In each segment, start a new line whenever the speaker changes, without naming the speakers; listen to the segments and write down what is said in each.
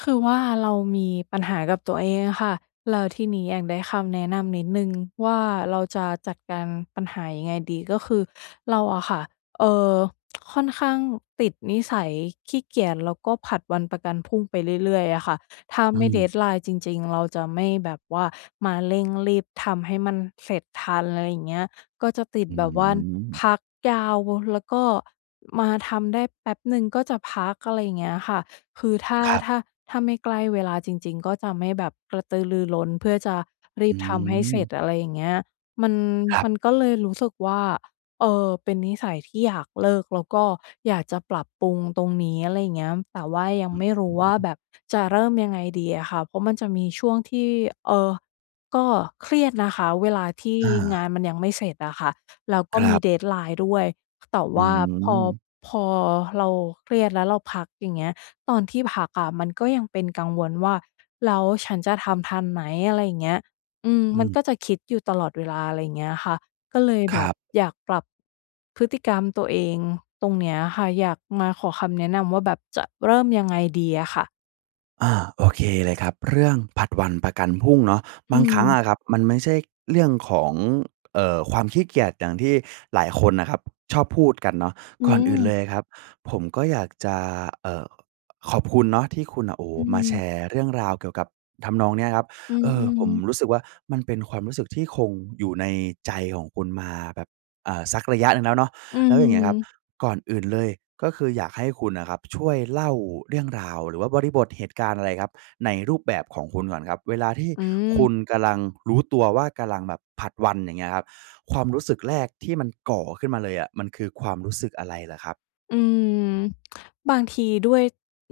คือว่า เรามี ปัญหากับตัวเองอะค่ะ แล้วทีนี้อยากได้คำแนะนำนิดหนึ่ง ว่า เราจะจัดการปัญหายังไงดี? ก็คือเราอะค่ะ เอ่อ ค่อนข้างติดนิสัยขี้เกียจ แล้วก็ผัดวันประกันพรุ่งไปเรื่อย ๆ เลยอะค่ะ ถ้า
อื
ไม่
ม
deadline จริง ๆ เราจะไม่แบบว่ามาเร่งรีบทำให้มันเสร็จทัน อะไรอย่างเงี้ย ก็จะติด
อื้
แบ
อ
บว่
ฮ
า
ื
น
อ
พักยาว ว แล้วก็มาทำได้แป๊บหนึ่งก็จะพัก อะไรอย่างเงี้ยค่ะ คือถ้า
ครับ
ถ้า ถ้าไม่ใกล้เวลาจริง ๆ ก็จะไม่แบบกระตือรือร้น เพื่อจะร
อ
ี
ื
บทำให้เสร็
ม
จ อะไรอย่างเงี้ย มัน
ครั
ม
บ
ันก็เลยรู้สึกว่า เออ เป็นนิสัยที่อยากเลิก แล้วก็อยากจะปรับปรุงตรงนี้ อะไรอย่างเงี้ย แต่ว่ายั
อ
ง
ื้
ไ
อ
ม่รู้ว่า
ฮือ
แบบจะเริ่มยังไงดีอะค่ะ เพราะมันจะมีช่วงที่ เอ่อ ก็เครียดนะคะ เวลาที่
อ
ง
า
านมันยังไม่เสร็จอะค่ะ แล้วก็
คร
มี
ับ
deadline ด้วย แต่
อื
ว่าพอ
ม
พอเราเครียดแล้วเราพัก อย่างเงี้ย ตอนที่พักอะมันก็ยังเป็นกังวลว่า "แล้วฉันจะทำทันไหม?" อะไรอย่างเงี้ย อืม
อื
มัน
ม
ก็จะคิดอยู่ตลอดเวลา อะไรอย่างเงี้ยค่ะ ก็เลย
ค
แบ
รั
บ
บ
อยากปรับพฤติกรรมตัวเองตรงเนี้ยค่ะ อยากมาขอคำแนะนำว่า แบบจะเริ่มยังไง ดีอะค่ะ?
อา โอเคเลยครับ เรื่องผลัดวันประกันพรุ่งเนาะ
อ
บางครั้งอ
ืม
ะครับมันไม่ใช่เรื่องของ เอ่อ ความขี้เกียจอย่างที่หลายคนน่ะครับชอบพูดกันเนาะ
อื
ก่อนอื่นเล
ม
ยครับ ผมก็อยากจะ เอ่อ ขอบคุณเนาะที่คุณน่ะ โอ้โ
อ
ฮ
ื
มาแช
ม
ร์เรื่องราวเกี่ยวกับทำนองเนี้ยครับ
อื
เออ ผม
ม ๆ
รู้สึกว่า มันเป็นความรู้สึกที่คงอยู่ในใจของคุณมาแบบ เอ่อ สักระยะหนึ่งแล้วเนาะ
อื
แล้วอย่างเงี้ยครับ
ม
ก่อนอื่นเลย ก็คืออยากให้คุณน่ะครับ ช่วยเล่าเรื่องราว หรือว่าบริบทเหตุการณ์อะไรครับ ในรูปแบบของคุณก่อนครับ เวลาที่
อื
คุ
ม
ณกำลังรู้ตัวว่ากำลังแบบผลัดวัน อย่างเงี้ยครับ ความรู้สึกแรกที่มันก่อขึ้นมาเลยอะ มันคือความรู้สึกอะไรเหรอครับ?
อืม บางทีด้วย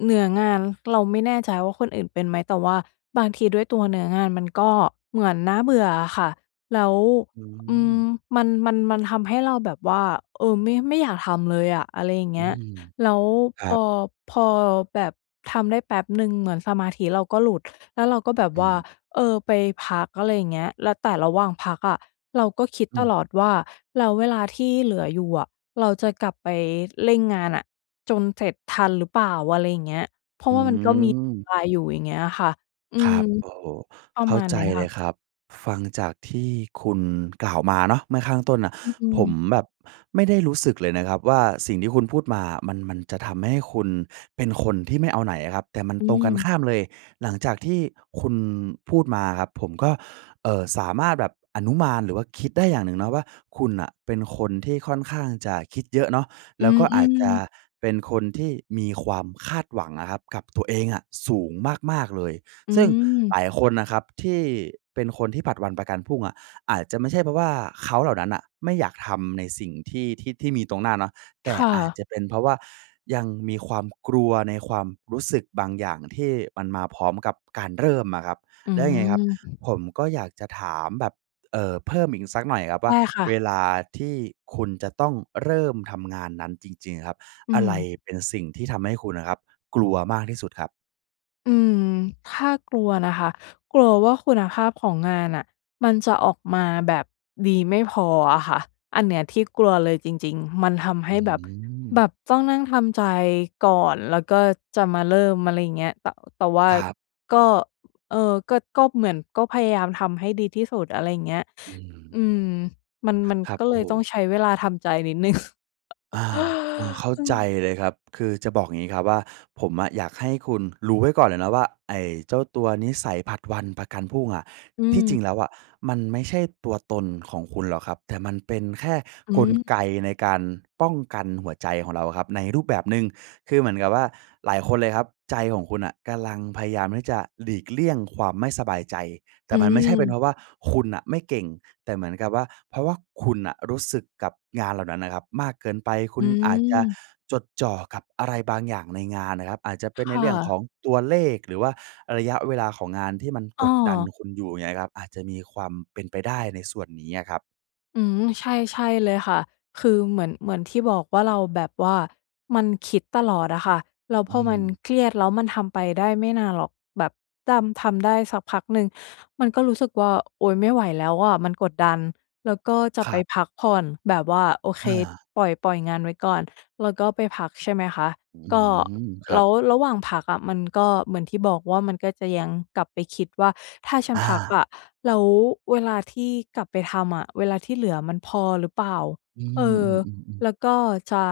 เนื้องาน เราไม่แน่ใจว่าคนอื่นเป็นไหม? แต่ว่าบางทีด้วยตัวเนื้องานมันก็เหมือนน่าเบื่ออะค่ะ แล้ว
อื
อืม
ม
มัน มัน มันทำให้เราแบบว่า เออ ไม่ ไม่อยากทำเลยอะ อะไรอย่างเ
อ
งี
ื
้ย
ม
แล้ว
ค
พ
รั
อ
บ
พอแบบทำได้แป๊บหนึ่งเหมือนสมาธิเราก็หลุด แล้วเราก็แบบ
อื
ว่า
ม
เออ ไปพัก อะไรอย่างเงี้ย แล้ว แต่ระหว่างพักอะ เราก็คิด
อ
ต
ืม
ลอดว่า แล้วเวลาที่เหลืออยู่อะ เราจะกลับไปเร่งงานน่ะ จนเสร็จทันหรือเปล่า? อะไรอย่างเงี้ย
อื
เพ
ม
ราะว่ามันก็มีเวลาอยู่ อย่างเงี้ยอะค่ะ อื
คร
ม
ับ โอ้โฮ
ประ
เข้
ม
า
าณ
ใจ
นี้
เ
ค่
ลย
ะ
ครับ ฟังจากที่คุณกล่าวมาเนาะ เมื่อข้างต้นน่ะ
อื
ผม
ม
แบบไม่ได้รู้สึกเลยนะครับว่า สิ่งที่คุณพูดมา มัน มันจะทำให้คุณเป็นคนที่ไม่เอาไหนอะครับ แต่มัน
อื
ตรงกัน
ม
ข้ามเลย หลังจากที่คุณพูดมาครับ ผมก็ เอ่อ สามารถแบบอนุมานหรือว่าคิดได้อย่างหนึ่งเนาะว่า คุณน่ะเป็นคนที่ค่อนข้างจะคิดเยอะเนาะ
อ
แล
ื
้ว
อ
ก็
อ
อ
ื
าจจะ
ม
เป็นคนที่มีความคาดหวังอะครับกับตัวเองอะสูงมาก ๆ เลย
อื
ซึ่งห
ม
ลายคนน่ะครับที่เป็นคนที่ผลัดวันประกันพรุ่งอะ อาจจะไม่ใช่ เพราะว่าเขาเหล่านั้นน่ะไม่อยากทำในสิ่งที่ ที่ ที่มีตรงหน้าเนาะ แต
ค
่
่
อาจ
ะ
จะเป็นเพราะว่า ยังมีความกลัวในความรู้สึกบางอย่างที่มันมาพร้อมกับการเริ่มอะครับ
อื
แล้วยังไงครับ
ม
ผมก็อยากจะถามแบบ เอ่อ เพิ่มอีกสักหน่อยครับ
ใช
ว่
่
า
ค่
เ
ะ
วลาที่คุณจะต้องเริ่มทำงานนั้นจริง ๆ อะครับ
อื
อะไร
ม
เป็นสิ่งที่ทำให้คุณอะครับ กลัวมากที่สุดครับ?
อืม ถ้ากลัวนะคะ กลัวว่าคุณภาพของงานน่ะมันจะออกมาแบบดีไม่พออะค่ะ อันเนี้ยที่กลัวเลยจริง ๆ มันทำให
อื
้
้อ
แบบ
ฮ
แบ
ือ
บต้องนั่งทำใจก่อน แล้วก็จะมาเริ่ม อะไรอย่างเงี้ย แต่ แต่ว่า
ครับ
ก็ เออ ก็ ก็เหมือน ก็พยายามทำให้ดีที่สุด อะไรอย่างเงี้ย
อืม
อืม มัน มัน
ครับ
ก็
โ
เ
อ
ล
้โ
ยต้อ
ฮ
งใช้เวลาทำใจนิดหนึ่ง
อา อา เข้า
อื
ใจ
ม
เลยครับ คือจะบอกงี้ครับว่า ผมอะอยากให้คุณรู้ไว้ก่อนเลยนะว่า ไอ้เจ้าตัวนิสัยผลัดวันประกันพรุ่งอะ
อ
ที่จ
ืม
ริงแล้วอะมันไม่ใช่ตัวตนของคุณหรอกครับ แต่มันเป็นแค่
อื
กลไ
ม
กในการป้องกันหัวใจของเราครับในรูปแบบหนึ่ง คือเหมือนกับว่าหลายคนเลยครับ ใจของคุณน่ะกำลังพยายามที่จะหลีกเลี่ยงความไม่สบายใจ แต
อ
่
ื
มันไม่ใช่เป็นเ
ม
พราะว่าคุณน่ะไม่เก่ง แต่เหมือนกับว่า เพราะว่าคุณน่ะรู้สึกกับงานเหล่านั้นน่ะครับมากเกินไป ค
อ
ุณอาจจะ
ืม
จดจ่อกับอะไรบางอย่างในงานน่ะครับ อาจจะเป็น
ค
ใน
่
เรื่องข
ะ
องตัวเลข หรือว่าระยะเวลาของงานที่มัน
อ
กดดัน
า
คุณอยู่เนี่ยนะครับ อาจจะมีความเป็นไปได้ในส่วนนี้อะครับ
อืม ใช่ ใช่เลยค่ะ คือเหมือน เหมือนที่บอกว่า เราแบบว่ามันคิดตลอดอะค่ะ แล้ว
อ
พ
ื
อมัน
ม
เครียดแล้วมันทำไปได้ไม่นานหรอก แบบดำ ทำได้สักพักหนึ่งมันก็รู้สึกว่า โอ๊ย! ไม่ไหวแล้วอะมันกดดัน แล้วก็จะ
ค
ไ
ร
ป
ับ
พักผ่อน แบบว่า โอเค
อา
ปล่อย ปล่อยงานไว้ก่อน แล้วก็ไปพัก ใช่ไหมคะ
อื้อ
ก
ฮ
็
ือ ค
แ
ร
ล
ับ
้วระหว่างพักอะ มันก็เหมือนที่บอกว่า มันก็จะยังกลับไปคิดว่าถ้าฉัน
อ
พัก
า
อะ แล้วเวลาที่กลับไปทำอะ เวลาที่เหลือมันพอหรือเปล่า?
อื
เ
อ
ออ
อือ ๆ ๆ
แล้วก็จะ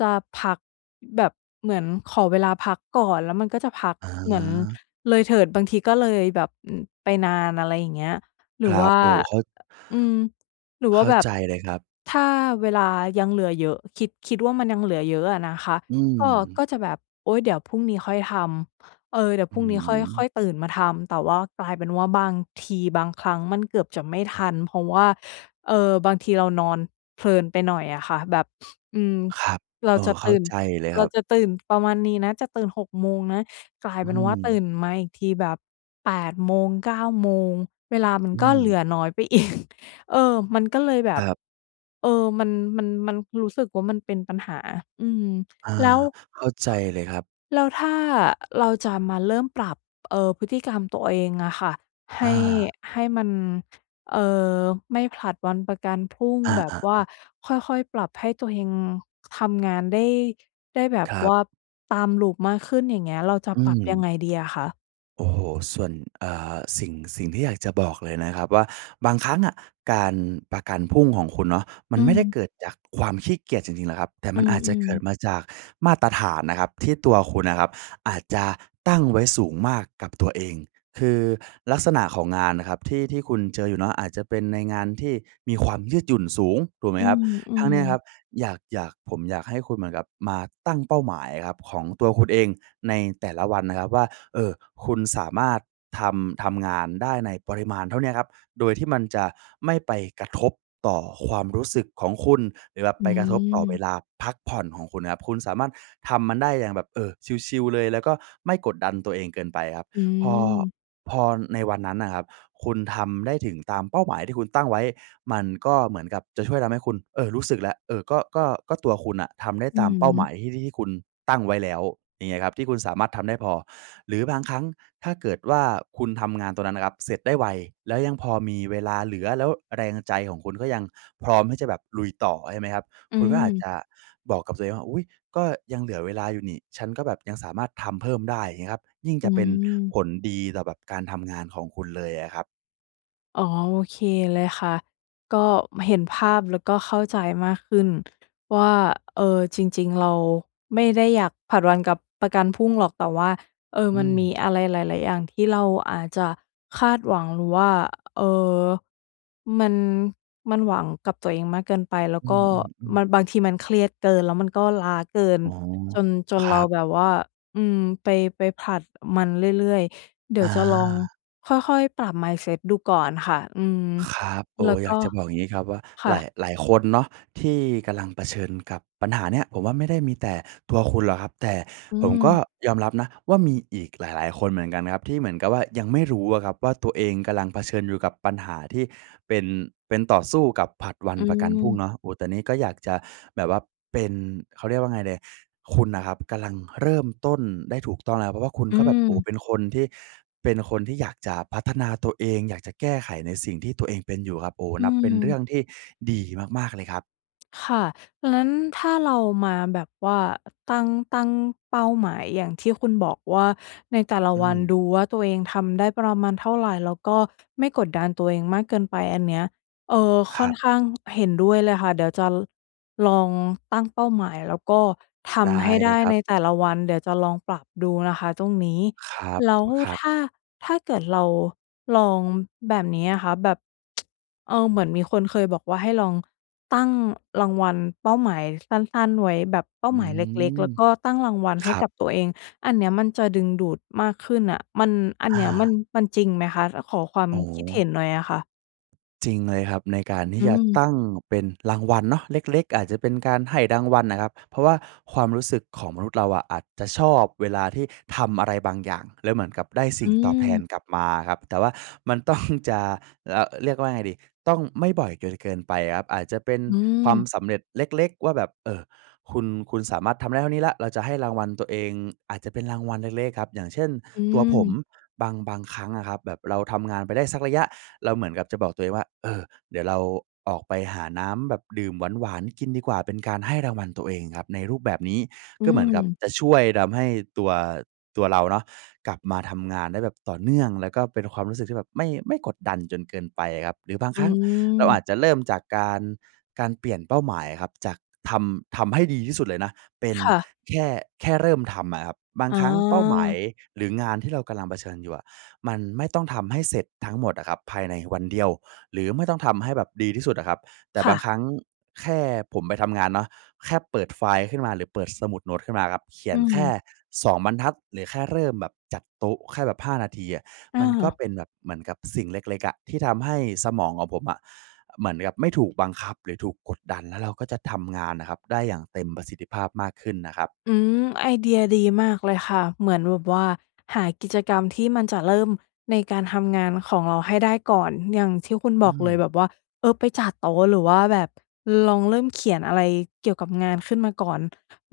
จะพักแบบ เหมือนขอเวลาพักก่อน แล้วมันก็จะพัก
อ๋
เหมือน
อ
เลยเถิด บางทีก็เลยแบบ ไปนาน อะไรอย่างเงี้ย หร
ค
ือ
ร
ว
ั
่
บ
า
โอ้ เข้า
อืม หรือ
เ
ว่
ข
า
้า
แบบ
ใจเลยครับ
ถ้าเวลายังเหลือเยอะ คิด คิดว่ามันยังเหลือเยอะอะนะคะ
อื
ก็ ก
ม
็จะแบบ โอ๊ย เดี๋ยวพรุ่งนี้ค่อยทำ เออ เดี๋ยว
อ
พ
ื
รุ่งนี้ค่อย ค่อ
ม
ยตื่นมาทำ แต่ว่ากลายเป็นว่า บางที บางครั้งมันเกือบจะไม่ทัน เพราะว่า เอ่อ บางทีเรานอนเพลินไปหน่อยอะค่ะ แบบ อืม
ครับ
เรา
เอ
จ
อ
ะ
เ
ต
ข้า
ื่น
ใจเลย
เ
ค
ร
ร
า
ับ
จะตื่นประมาณนี้นะ จะตื่น 6 โมงนะ กลาย
อื
เป็นว่า ตื
ม
่นมาอีกทีแบบ 8 โมง 9 โมง เวลามัน
อื
ก็เหลื
ม
อน้อยไป อีก เออ มันก็เลยแบ
ค
บ
รับ
เออ มัน มัน มัน รู้สึกว่ามันเป็นปัญหา อืม
อา
แล้ว
เข้าใจเลยครับ
แล้วถ้า เราจะมาเริ่มปรับ เอ่อ พฤติกรรมตัวเองอะค่ะ ให
อ
้
า
ให้มัน เอ่อ ไม่ผลัดวันประกันพรุ่ง
อ
แบบ
า
ว่า
ๆ ๆ
ค่อย ๆ ปรับให้ตัวเองทำงานได้ ได้แบบ
ครั
ว
บ
่าตาม loop มากขึ้น อย่างเงี้ย เราจะ
อื
ปรับยัง
ม
ไงดีอะคะ?
โอ้โฮ ส่วน เอ่อ สิ่ง สิ่งที่อยากจะบอกเลยนะครับว่า บางครั้งอะการประกันพรุ่งของคุณเนาะ มั
อ
น
ื
ไม่ได้
ม
เกิดจากความขี้เกียจจริง ๆ นะครับ แต่
อ
ม
ื
ันอาจจะเ
ม
กิด
ๆ
มาจากมาตรฐานนะครับที่ตัวคุณน่ะครับ อาจจะตั้งไว้สูงมากกับตัวเอง คือลักษณะของงานน่ะครับ ที่ ที่คุณเจออยู่เนาะ อาจจะเป็นในงานที่มีความยืดหยุ่นสูง ถูกไหม
อื
ครับ ทั้งเ
ม
นี้ยค
ๆ
รับ อยาก อยาก ผมอยากให้คุณเหมือนกับมาตั้งเป้าหมายครับ ของตัวคุณเองในแต่ละวันนะครับว่า เอ่อ คุณสามารถทำ ทำงานได้ในปริมาณเท่าเนี้ยครับ โดยที่มันจะไม่ไปกระทบต่อความรู้สึกของคุณ หรือแบบ
อ
ไ
ื
ปกระทบต่อเว
ม
ลาพักผ่อนของคุณนะครับ คุณสามารถทำมันได้อย่างแบบ เออ ชิล ๆ เลย แล้วก็ไม่กดดันตัวเองเกินไปครับ
อื
พอ
ม
พอในวันนั้นน่ะครับ คุณทำได้ถึงตามเป้าหมายที่คุณตั้งไว้ มันก็เหมือนกับจะช่วยทำให้คุณ เออ รู้สึกแล้ว เออ ก็ ก็ ก็ตัวคุณน่ะทำได้
อื
ตามเป้าหม
ม
ายที่ ที่ ที่คุณตั้งไว้แล้ว อย่างเงี้ยครับ ที่คุณสามารถทำได้พอ หรือบางครั้งถ้าเกิดว่าคุณทำงานตรงนั้นนะครับเสร็จได้ไว แล้วยังพอมีเวลาเหลือ แล้วแรงใจของคุณก็ยังพร้อมที่จะแบบลุยต่อ ใช่ไหมครับ
อื
คุณก็อาจจ
ม
ะบอกกับตัวเองว่า อุ๊ย! ก็ยังเหลือเวลาอยู่นี่ ฉันก็แบบยังสามารถทำเพิ่มได้ เงี้ยครับ ยิ่ง
อ
จ
ื
ะเป็นผ
ม
ลดีต่อแบบการทำงานของคุณเลยอะครับ
อ๋อ โอเคเลยค่ะ ก็เห็นภาพ แล้วก็เข้าใจมากขึ้นว่า เอ่อ จริง ๆ เราไม่ได้อยากผลัดวันกับ ประกันพรุ่งหรอก แต่ว่า เออ
อื
มันม
ม
ีอะไรหลาย ๆ อย่างที่เราอาจจะคาดหวัง หรือว่า เอ่อ มัน มันหวังกับตัวเองมากเกินไป แล้ว
อื
ก็
อ ๆ
มั
ๆ
น บางทีมันเครียดเกินแล้วมันก็ล้าเกิน
อ๋อ
จน จน
ค
เ
ร
ร
ั
า
บ
แบบว่า อืม ไป ไปผลัดมันเรื่อย ๆ เดี๋
อ
ยว
า
จะลองค่อย ๆ ปรับ Mindset ดูก่อนค่ะ อืม
ครับ โอ
แล
้
้วก
อย
็
ากจะบอกอย่างงี้ครับว่า
ค่
หลาย
ะ
หลายคนเนาะที่กำลังเผชิญกับปัญหาเนี้ย ผมว่าไม่ได้มีแต่ตัวคุณหรอกครับ แต่
อื
ผมก็
ม
ยอมรับนะว่า มีอีกหลาย ๆ คนเหมือนกันครับที่เหมือนกับว่ายังไม่รู้อะครับว่า ตัวเองกำลังเผชิญอยู่กับปัญหาที่เป็น เป็น ต่อสู้กับผลัดวัน
อื
ประกันพรุ่ง
ม
เนาะ โอ้ ตอนนี้ก็อยากจะแบบว่าเป็น เขาเรียกว่าไงดี คุณน่ะครับกำลังเริ่มต้นได้ถูก ต้องแล้ว เพราะว่าคุณ
อ
ก็แบบ โอ้
ืม
เป็นคนที่ เป็นคนที่อยากจะพัฒนาตัวเอง อยากจะแก้ไขในสิ่งที่ตัวเองเป็นอยู่ครับ โอ้
อ
นับเป็นเร
ื
ื่
ม
องที่ดีมาก ๆ เลยครับ
ค่ะ งั้นถ้าเรามาแบบว่า ตั้ง ตั้งเป้าหมายอย่างที่คุณบอกว่า ในแต่ละ
อื
วันด
ม
ูว่าตัวเองทำได้ประมาณเท่าไร แล้วก็ไม่กดดันตัวเองมากเกินไป อันเนี้ย เออ
ค
ค่
ร
อ
ั
น
บ
ข้าง เห็นด้วยเลยค่ะ เดี๋ยวจะ ลองตั้งเป้าหมาย แล้วก็ท
ได้
ำให้
เ
ไ
ล
ด
ย
้
ครั
ใ
บ
นแต่ละวัน เดี๋ยวจะลองปรับดูนะคะตรงนี้
ครับ
แล้ว
อ ครับ
ถ้า ถ้าเกิดเราลองแบบนี้อะคะ แบบ เอ่อ เหมือนมีคนเคยบอกว่า ให้ลองตั้งรางวัล เป้าหมายสั้น ๆ ไว้ แบบเป้า
อื
หมายเล็ก
ม
ๆ แล้วก็ตั้งรางวัลใ
ค
ห้
รั
ก
บ
ับตัวเอง อันเนี้ยมันจะดึงดูดมากขึ้นน่ะ มัน อัน
อ
เนี้ยมัน
า
มันจริงไหมคะ? อะ ขอความ
อ๋
คิดเห็
อ
นหน่อยอะค่ะ
จริงเลยครับ ใน การที
อ
่
ื
จะต
ม
ั้งเป็นรางวัลเนาะ เล็ก ๆ อาจจะเป็นการให้รางวัลน่ะครับ เพราะว่าความรู้สึกของมนุษย์เราอะ อาจจะชอบเวลาที่ทำอะไรบางอย่าง แล้วเหมือนกับได้ส
อ
ิ่
ื
งตอบแทน
ม
กลับมาครับ แต่ว่ามัน ต้อง จะระ เรียกว่าไงดี ต้องไม่บ่อยเกิน เกินไปครับ อาจจะเป็น
อื
ความ
ม
สำเร็จเล็ก ๆ ว่าแบบ เอ่อ คุณ คุณสามารถทำได้เท่านี้แล้ว เราจะให้รางวัลตัวเอง อาจจะเป็น รางวัลเล็ก ๆ อะครับ อย่างเช่น
อื
ตัวผม
ม
บาง บางครั้งอะครับ แบบเราทำงานไปได้สักระยะ เราเหมือนกับจะบอกตัวเองว่า เออ เดี๋ยวเราออกไปหาน้ำแบบดื่มหวาน ๆ กินดีกว่า เป็นการให้รางวัลตัวเองครับ ในรูปแบบนี้
อ
ก็เหมือนกับ
ืม
จะช่วยทำให้ตัว ตัวเราเนาะ กลับมาทำงานได้แบบต่อเนื่อง แล้วก็เป็นความรู้สึกที่แบบไม่ ไม่กดดันจนเกินไปอะครับ หรือบาง
อ
ครั้งเรา
ื
อ
ม
าจจะเริ่มจากการ การเปลี่ยนเป้าหมายอะครับ จากทำ ทำให้ดีที่สุดเลยนะ เป็น
ค่ะ
แค่ แค่เริ่มทำอะครับ บาง
อ๋
ครั้งเป้าหมาย
อ
หรืองานที่เรากำลังเผชิญอยู่อะ มันไม่ต้องทำให้เสร็จทั้งหมดอะครับภายในวันเดียว หรือไม่ต้องทำให้แบบดีที่สุดอะครับ แต่
ค
บ
่
าง
ะ
ครั้งแค่ผมไปทำงานเนาะ แค่เปิดไฟล์ขึ้นมาหรือเปิดสมุดโน้ตขึ้นมาครับ เขี
อ
ย
ื
นแค่
ม
2 บรรทัด หรือแค่เริ่มแบบจัดโต๊ะ แค่แบบ 5 นาทีอะ
อ
มันก็
า
เป็นแบบเหมือนกับสิ่งเล็ก ๆ อะ ที่ทำให้สมองของผมอะ เหมือนกับไม่ถูกบังคับหรือถูกกดดัน แล้วเราก็จะทำงานน่ะครับ ได้อย่างเต็มประสิทธิภาพมากขึ้นนะครับ
อืม ไอเดียดีมากเลยค่ะ เหมือนแบบว่า หากิจกรรมที่มันจะเริ่มในการทำงานของเราให้ได้ก่อน อย่างที่คุณ
อ
บ
ื
อกเล
ม
ยแบบว่า เออ ไปจัดโต๊ะ หรือว่าแบบลองเริ่มเขียนอะไรเกี่ยวกับงานขึ้นมาก่อน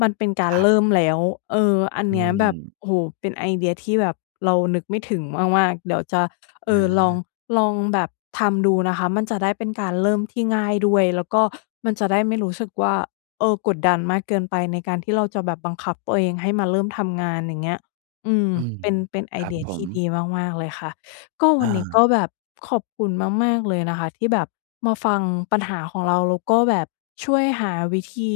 มันเป็นกา
ค
ร
รั
เ
บ
ริ่มแล้ว เออ อัน
อื
เนี้ยแบบ
ม
โอ้โฮ เป็นไอเดียที่แบบเรานึกไม่ถึงมาก ๆ เดี๋ยวจะ เอ
อ
่อ ลอง
า
ลองแบบทำดูนะคะ มันจะได้เป็นการเริ่มที่ง่ายด้วย แล้วก็มันจะได้ไม่รู้สึกว่า เออ กดดันมากเกินไป ในการที่เราจะแบบบังคับตัวเองให้มาเริ่มทำงาน อย่างเงี้ย อืม
อืม
เป็น เป็นไอ
ครั
เ
บ
ดีย
ผ
ท
ม
ี่ดีมาก ๆ เลยค่ะ ก็ ว
อ
ัน
า
นี้ก็แบบขอบคุณมาก ๆ เลยนะคะ ที่แบบมาฟังปัญหาของเรา แล้วก็แบบช่วยหาวิธี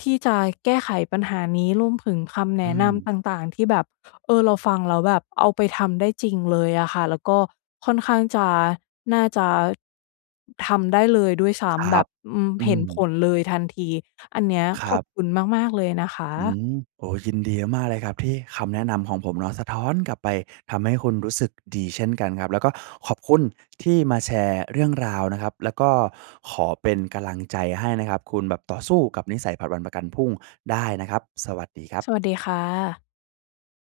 ที่จะแก้ไขปัญหานี้ รวมถึงคำแ
อ
น
ื
ะน
ม
ำต่าง ๆ ที่แบบ เออ เราฟังแล้วแบบเอาไปทำได้จริงเลยอะค่ะ แล้วก็ค่อนข้างจะ น่าจะทำได้เลยด้วยซ้
คร
ำ แบ
ับ
บ อือ
อื
เห็น
ม
ผลเลยทันที อันนี้อะ
ค
ข
ร
อ
ั
บ
บ
คุณมาก ๆ เลยนะค
อื
ะ
ม โอ้โฮ ยินดีมาก ๆ เลยครับ ที่คำแนะนำของผมเนาะสะท้อนกลับไป ทำให้คุณรู้สึกดีเช่นกันครับ แล้วก็ขอบคุณที่มาแชร์เรื่องราวนะครับ แล้วก็ขอเป็นกำลังใจให้นะครับ คุณแบบต่อสู้กับนิสัยผัดวันประกันพรุ่งได้นะครับ สวัสดีครับ
สวัสดีค่ะ